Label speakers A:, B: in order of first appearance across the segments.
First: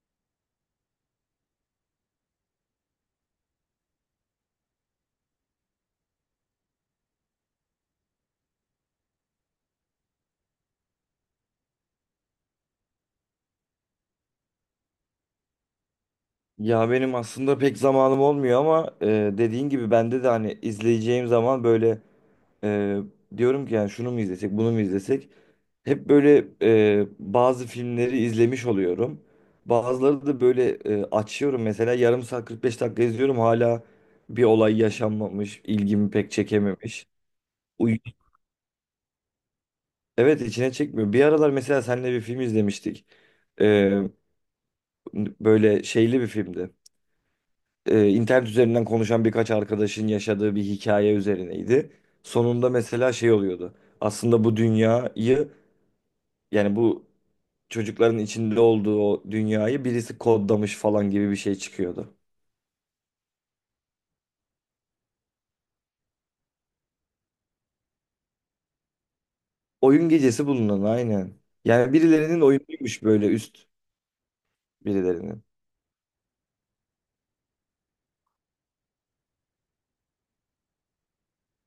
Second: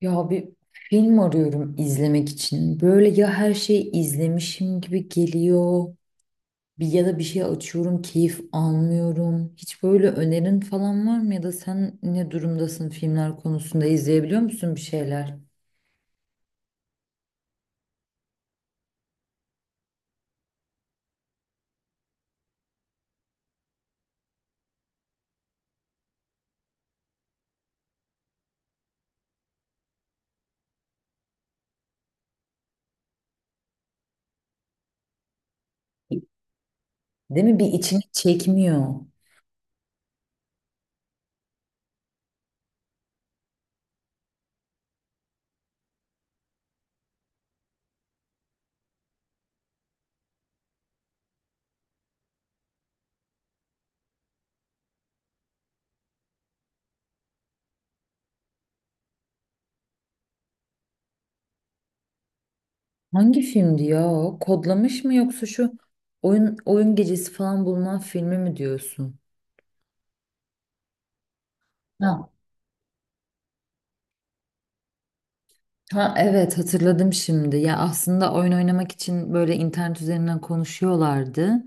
A: Ya bir film arıyorum izlemek için. Böyle ya her şeyi izlemişim gibi geliyor. Bir ya da bir şey açıyorum, keyif almıyorum. Hiç böyle önerin falan var mı, ya da sen ne durumdasın filmler konusunda, izleyebiliyor musun bir şeyler?
B: Ya benim aslında pek zamanım olmuyor ama dediğin gibi bende de hani izleyeceğim zaman böyle e, diyorum ki yani şunu mu izlesek bunu mu izlesek hep böyle bazı filmleri izlemiş oluyorum. Bazıları da böyle açıyorum mesela yarım saat 45 dakika izliyorum hala bir olay yaşanmamış ilgimi pek çekememiş.
A: Değil mi? Bir,
B: Uy-
A: içini çekmiyor.
B: evet içine çekmiyor. Bir aralar mesela seninle bir film izlemiştik. E, Böyle şeyli bir filmdi. İnternet üzerinden konuşan birkaç arkadaşın yaşadığı bir hikaye üzerineydi. Sonunda mesela şey oluyordu. Aslında bu dünyayı yani bu çocukların içinde olduğu o dünyayı birisi kodlamış falan gibi bir şey çıkıyordu.
A: Hangi filmdi ya? Kodlamış mı, yoksa şu oyun gecesi falan bulunan filmi mi diyorsun?
B: Oyun gecesi bulunan aynen. Yani
A: Ha,
B: birilerinin oyunuymuş böyle üst birilerinin.
A: Ha evet hatırladım şimdi. Ya aslında oyun oynamak için böyle internet üzerinden konuşuyorlardı.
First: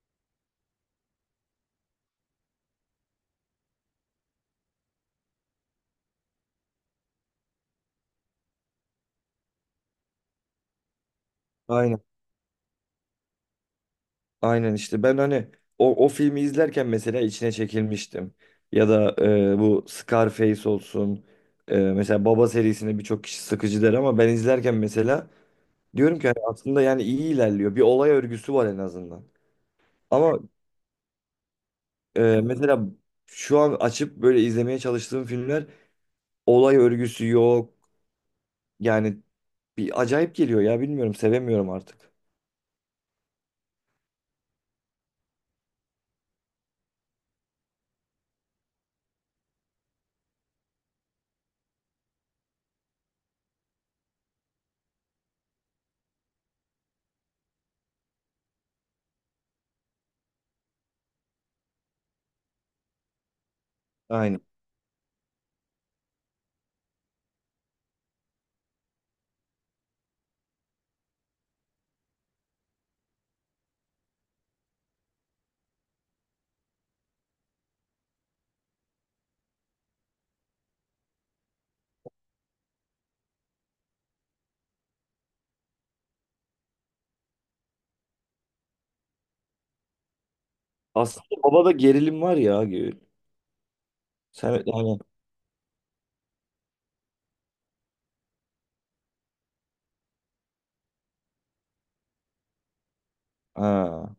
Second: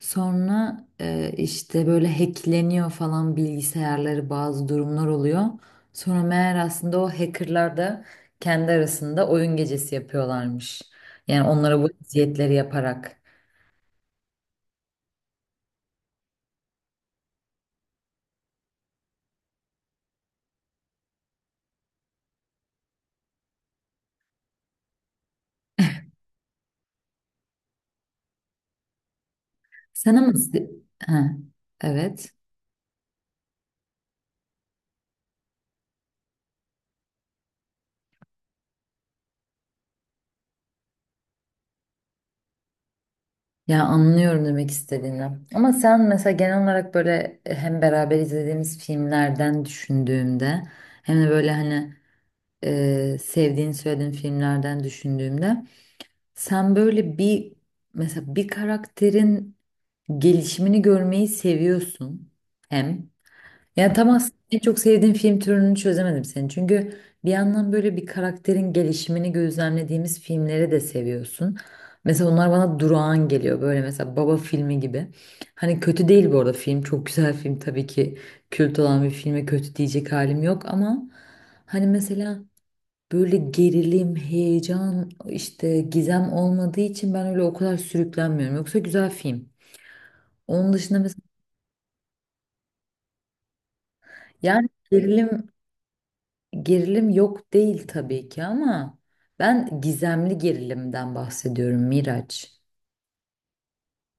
A: Sonra işte böyle hackleniyor falan bilgisayarları, bazı durumlar oluyor. Sonra meğer aslında o hackerlar da kendi arasında oyun gecesi yapıyorlarmış. Yani onlara bu
B: Aynen.
A: eziyetleri yaparak.
B: Aynen işte ben hani o filmi izlerken mesela içine çekilmiştim. Ya da bu Scarface olsun. Mesela Baba serisini birçok kişi sıkıcı der ama ben izlerken mesela diyorum ki hani aslında yani iyi ilerliyor. Bir olay örgüsü var en azından.
A: Sen ama...
B: Ama
A: Ha, evet.
B: mesela şu an açıp böyle izlemeye çalıştığım filmler olay örgüsü yok. Yani bir acayip geliyor ya bilmiyorum sevemiyorum artık.
A: Ya, anlıyorum demek istediğini. Ama sen mesela genel olarak böyle hem beraber izlediğimiz filmlerden düşündüğümde, hem de böyle hani sevdiğini söylediğin filmlerden düşündüğümde, sen böyle bir, mesela bir karakterin gelişimini görmeyi seviyorsun hem. Yani tam aslında
B: Aynen.
A: en çok sevdiğim film türünü çözemedim senin. Çünkü bir yandan böyle bir karakterin gelişimini gözlemlediğimiz filmleri de seviyorsun. Mesela onlar bana durağan geliyor. Böyle mesela Baba filmi gibi. Hani kötü değil bu arada film. Çok güzel film tabii ki. Kült olan bir filme kötü diyecek halim yok ama hani mesela böyle gerilim, heyecan, işte gizem olmadığı için ben öyle o kadar sürüklenmiyorum. Yoksa güzel film. Onun dışında mesela,
B: Aslında babada gerilim var ya Gül. Sen
A: yani
B: yani
A: gerilim. Yok değil tabii ki ama ben gizemli gerilimden bahsediyorum Miraç.
B: ha.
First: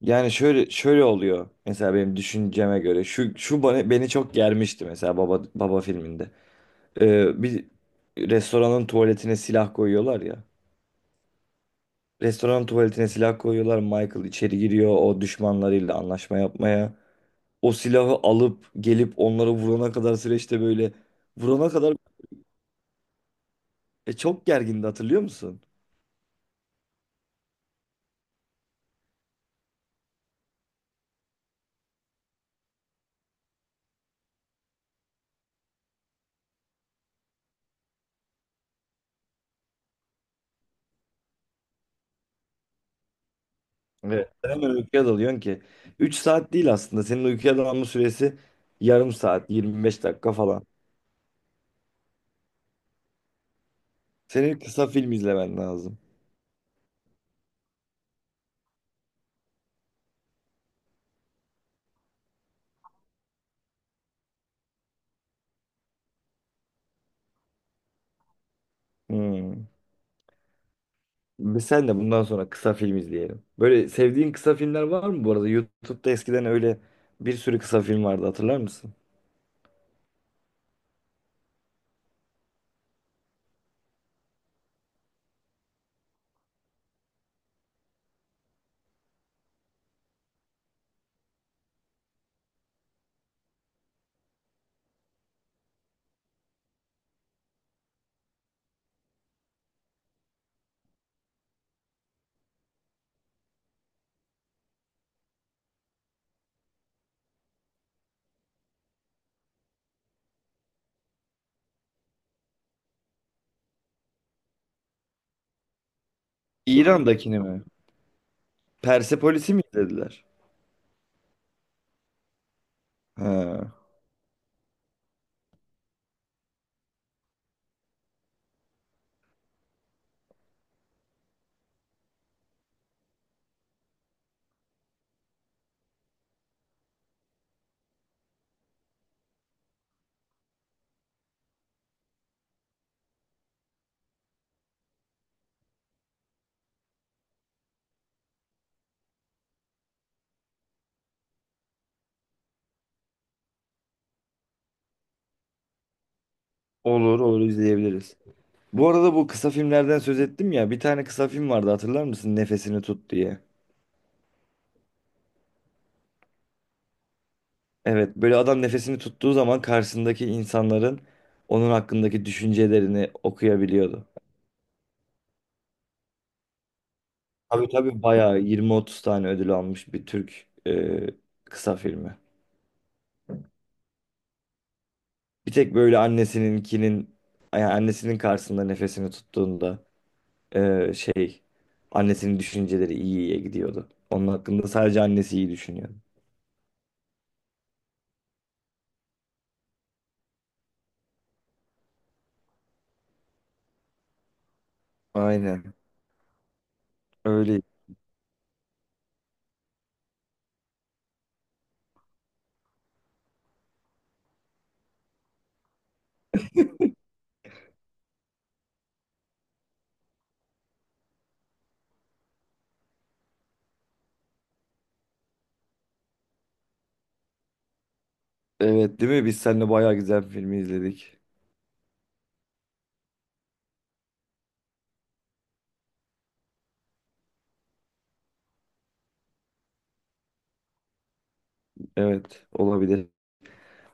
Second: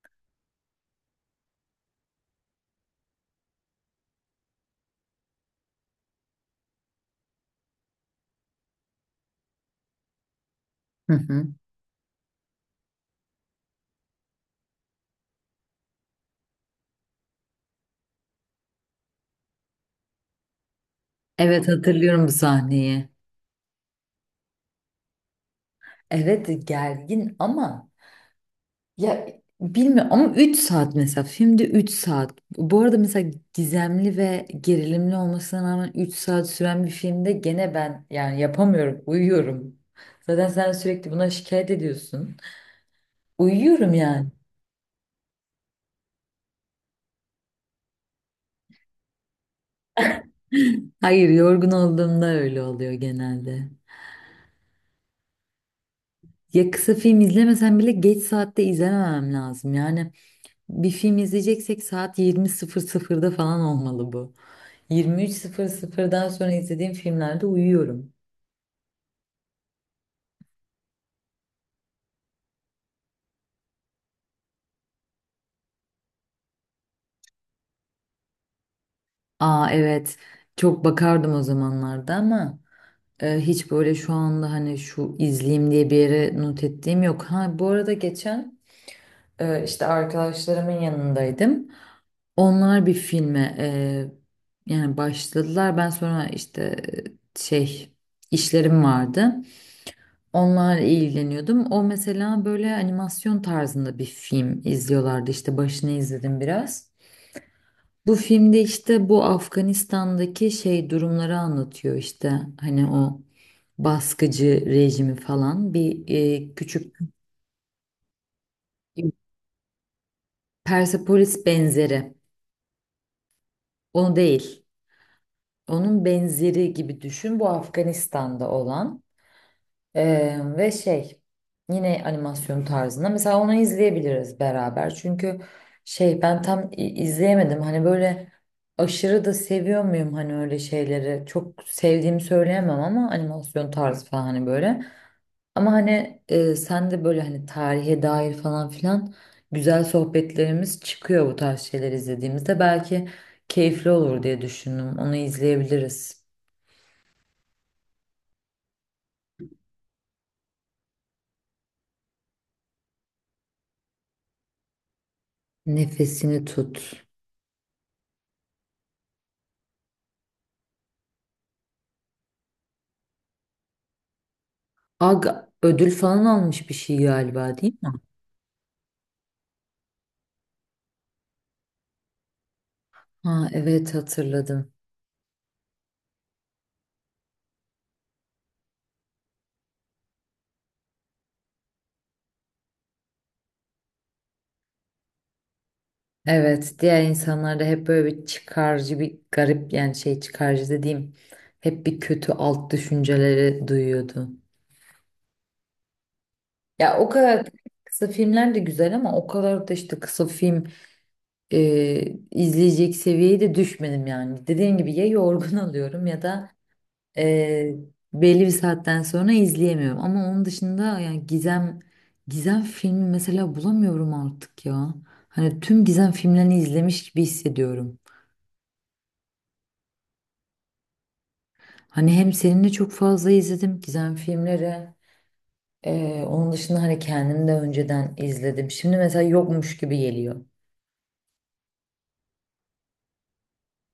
B: Yani şöyle şöyle oluyor mesela benim düşünceme göre şu şu bana, beni çok germişti mesela baba baba filminde. Bir restoranın tuvaletine silah koyuyorlar ya.
A: Hı hı.
B: Restoranın tuvaletine silah koyuyorlar. Michael içeri giriyor o düşmanlarıyla anlaşma yapmaya. O silahı alıp gelip onları vurana kadar süreçte böyle
A: Evet,
B: vurana kadar
A: hatırlıyorum bu sahneyi.
B: çok gergindi hatırlıyor musun?
A: Evet, gergin ama, ya, bilmiyorum, ama 3 saat mesela, filmde 3 saat. Bu arada mesela gizemli ve gerilimli olmasına rağmen 3 saat süren bir filmde gene ben yani yapamıyorum, uyuyorum. Zaten sen sürekli buna şikayet ediyorsun. Uyuyorum yani.
B: Evet. Hemen uykuya dalıyorsun ki. 3 saat değil aslında. Senin uykuya dalma süresi yarım saat, 25 dakika falan.
A: Hayır, yorgun olduğumda öyle oluyor genelde.
B: Senin kısa film izlemen lazım.
A: Ya kısa film izlemesem bile geç saatte izlememem lazım. Yani bir film izleyeceksek saat 20.00'da falan olmalı bu. 23.00'dan sonra izlediğim filmlerde uyuyorum.
B: Hmm. Biz sen de bundan sonra kısa film izleyelim. Böyle sevdiğin kısa filmler var mı bu arada? YouTube'da eskiden öyle bir sürü kısa film vardı hatırlar mısın?
A: Aa evet, çok bakardım o zamanlarda ama hiç böyle şu anda hani şu izleyeyim diye bir yere not ettiğim yok. Ha, bu arada geçen işte arkadaşlarımın yanındaydım. Onlar bir filme yani başladılar. Ben sonra işte şey, işlerim vardı. Onlarla ilgileniyordum. O mesela böyle animasyon tarzında bir film izliyorlardı. İşte başını izledim biraz. Bu filmde işte bu Afganistan'daki şey durumları anlatıyor işte, hani o baskıcı rejimi falan, bir küçük
B: İran'dakini mi? Persepolis'i mi izlediler?
A: Persepolis benzeri.
B: Ha.
A: Onu değil. Onun benzeri gibi düşün. Bu Afganistan'da olan. Ve şey, yine animasyon tarzında, mesela onu izleyebiliriz beraber çünkü ben tam izleyemedim, hani böyle aşırı da seviyor muyum, hani öyle şeyleri çok sevdiğimi söyleyemem ama animasyon tarzı falan hani böyle, ama hani sen de böyle hani tarihe dair falan filan güzel sohbetlerimiz çıkıyor bu tarz şeyler izlediğimizde, belki keyifli olur diye düşündüm, onu izleyebiliriz.
B: Olur olur izleyebiliriz. Bu arada bu kısa filmlerden söz ettim ya bir tane kısa film vardı hatırlar mısın? Nefesini tut diye.
A: Nefesini tut.
B: Evet, böyle adam nefesini tuttuğu zaman karşısındaki insanların onun hakkındaki düşüncelerini okuyabiliyordu.
A: Ag ödül falan almış bir şey galiba,
B: Tabii
A: değil mi?
B: tabii bayağı 20-30 tane ödül almış bir Türk kısa filmi.
A: Ha evet, hatırladım.
B: Bir tek böyle annesininkinin, yani annesinin karşısında nefesini tuttuğunda e, şey annesinin düşünceleri iyi iyiye gidiyordu. Onun hakkında sadece annesi iyi düşünüyordu.
A: Evet, diğer insanlar da hep böyle bir çıkarcı, bir garip, yani şey, çıkarcı dediğim, hep bir kötü alt düşünceleri duyuyordu.
B: Aynen
A: Ya o kadar
B: öyle.
A: kısa filmler de güzel ama o kadar da işte kısa film e, izleyecek seviyeye de düşmedim yani. Dediğim gibi, ya yorgun alıyorum, ya da Ee, belli bir saatten sonra izleyemiyorum. Ama onun dışında yani gizem filmi mesela bulamıyorum artık ya. Hani tüm gizem filmlerini izlemiş gibi hissediyorum.
B: Evet değil mi? Biz seninle bayağı güzel bir filmi izledik.
A: Hani hem seninle çok fazla izledim gizem filmleri. Onun dışında hani kendim de önceden izledim. Şimdi mesela yokmuş gibi geliyor.
B: Evet olabilir.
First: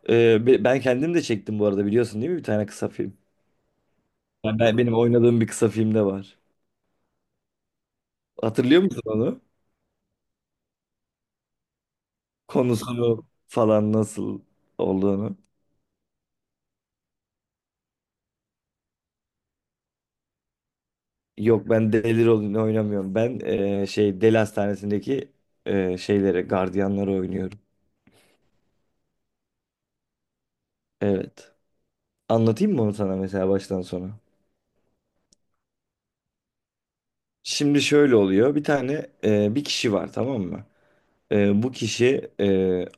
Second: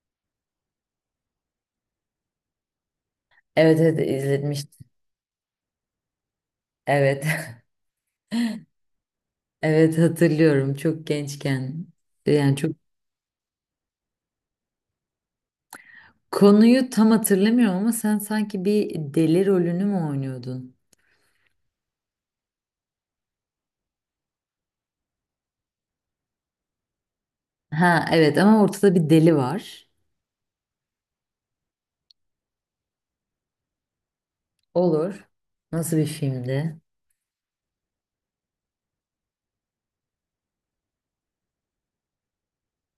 B: Ben kendim de çektim bu arada biliyorsun değil mi bir tane kısa film?
A: Evet, evet, izletmiştim.
B: Benim oynadığım bir kısa filmde var.
A: Evet.
B: Hatırlıyor musun onu?
A: Evet, hatırlıyorum, çok gençken. Yani çok,
B: Konusunu falan nasıl olduğunu.
A: konuyu tam hatırlamıyorum ama sen sanki bir deli rolünü mü oynuyordun?
B: Yok ben deli rolünü oynamıyorum. Ben deli hastanesindeki şeyleri, gardiyanları oynuyorum.
A: Ha evet, ama ortada bir deli var.
B: Evet. Anlatayım mı onu sana mesela baştan sona?
A: Olur. Nasıl bir filmdi?
B: Şimdi şöyle oluyor. Bir tane bir kişi var tamam mı? Bu kişi e,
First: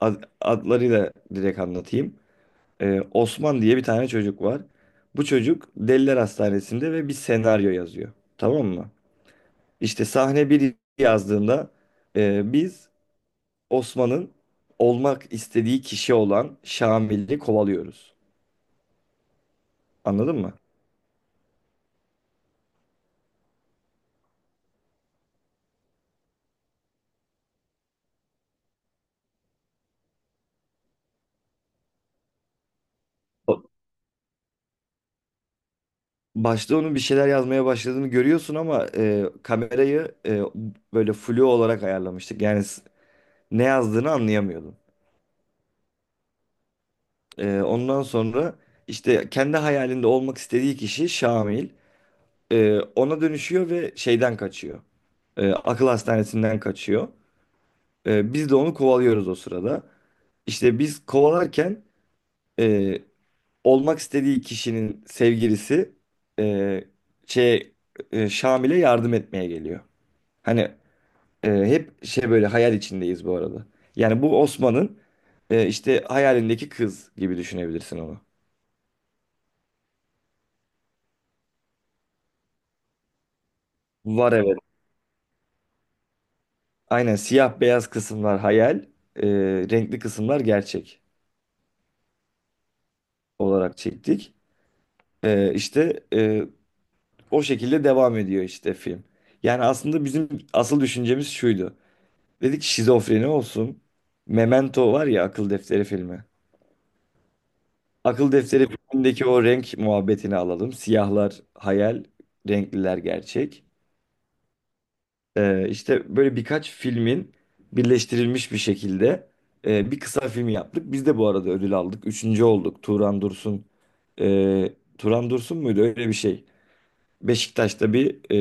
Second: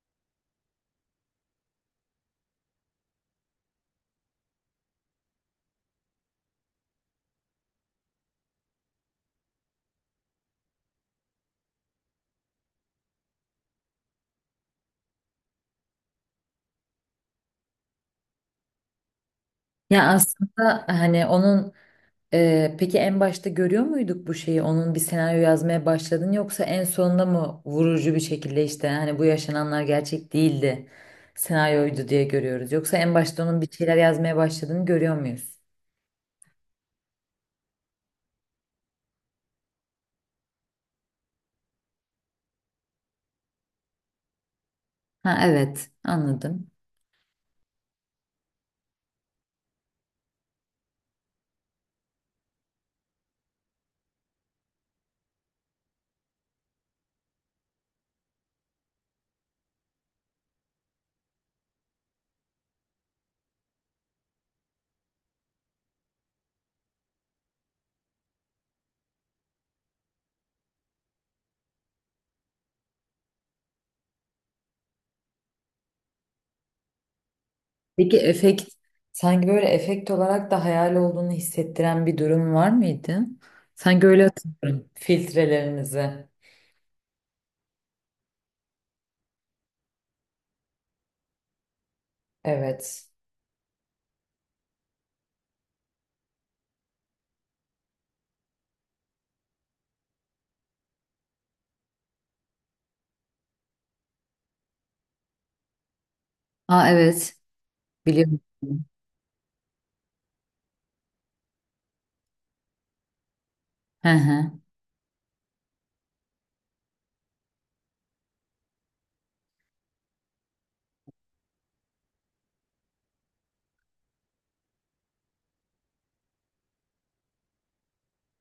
B: ad- adlarıyla direkt anlatayım. Osman diye bir tane çocuk var. Bu çocuk Deliler Hastanesi'nde ve bir senaryo yazıyor. Tamam mı? İşte sahne bir yazdığında biz Osman'ın olmak istediği kişi olan Şamil'i kovalıyoruz.
A: Ya
B: Anladın mı?
A: aslında hani onun, peki en başta görüyor muyduk bu şeyi? Onun bir senaryo yazmaya başladın, yoksa en sonunda mı vurucu bir şekilde işte, hani bu yaşananlar gerçek değildi, senaryoydu diye görüyoruz? Yoksa en başta onun
B: O-
A: bir şeyler yazmaya başladığını görüyor muyuz?
B: Başta onun bir şeyler yazmaya başladığını görüyorsun ama kamerayı böyle flu olarak ayarlamıştık. Yani ne yazdığını anlayamıyordum.
A: Ha, evet. Anladım.
B: Ondan sonra işte kendi hayalinde olmak istediği kişi Şamil. Ona dönüşüyor ve şeyden kaçıyor. Akıl hastanesinden kaçıyor. Biz de onu kovalıyoruz o sırada. İşte biz kovalarken e, olmak istediği kişinin sevgilisi e, şey Şamil'e yardım etmeye geliyor. Hani hep böyle hayal içindeyiz bu arada. Yani bu Osman'ın işte hayalindeki kız gibi düşünebilirsin
A: Peki
B: onu.
A: efekt, sanki böyle efekt olarak da hayal olduğunu hissettiren bir durum var mıydı? Sanki öyle
B: Var evet.
A: hatırlıyorum, filtrelerinizi.
B: Aynen siyah beyaz kısımlar hayal, e, renkli kısımlar gerçek
A: Evet.
B: olarak çektik. İşte o şekilde devam ediyor işte film. Yani aslında bizim asıl düşüncemiz şuydu. Dedik ki şizofreni olsun. Memento var ya akıl defteri filmi.
A: Aa evet.
B: Akıl
A: Biliyorum.
B: defteri filmindeki o renk muhabbetini alalım. Siyahlar hayal, renkliler gerçek.
A: Hı hı.
B: İşte böyle birkaç filmin birleştirilmiş bir şekilde bir kısa film yaptık. Biz de bu arada ödül aldık. Üçüncü olduk. Turan Dursun. e, Turan Dursun muydu? Öyle bir şey. Beşiktaş'ta bir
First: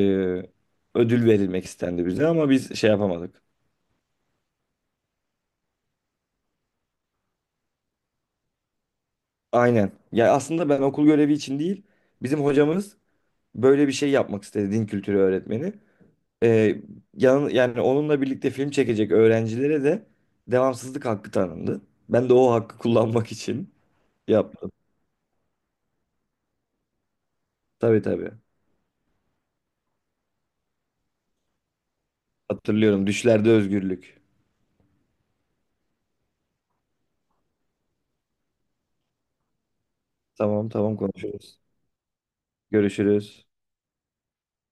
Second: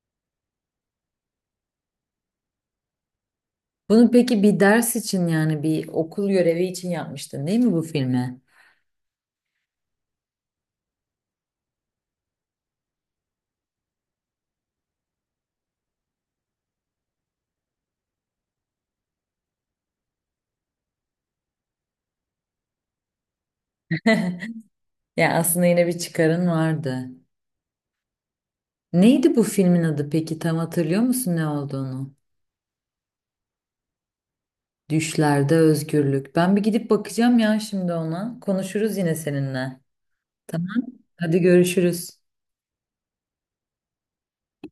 B: e, ödül verilmek istendi bize ama biz şey yapamadık.
A: Bunu peki bir ders için, yani bir okul görevi için yapmıştın değil mi bu filmi?
B: Aynen. Ya aslında ben okul görevi için değil, bizim hocamız böyle bir şey yapmak istedi din kültürü öğretmeni. E, Yani onunla birlikte film çekecek öğrencilere de devamsızlık hakkı tanındı. Ben de o hakkı kullanmak için yaptım.
A: Yani aslında yine bir çıkarın vardı.
B: Tabii tabii.
A: Neydi bu filmin adı peki? Tam hatırlıyor musun ne olduğunu?
B: Hatırlıyorum. Düşlerde özgürlük.
A: Düşlerde Özgürlük. Ben bir gidip bakacağım ya şimdi ona. Konuşuruz yine seninle. Tamam.
B: Tamam tamam
A: Hadi
B: konuşuruz.
A: görüşürüz.
B: Görüşürüz.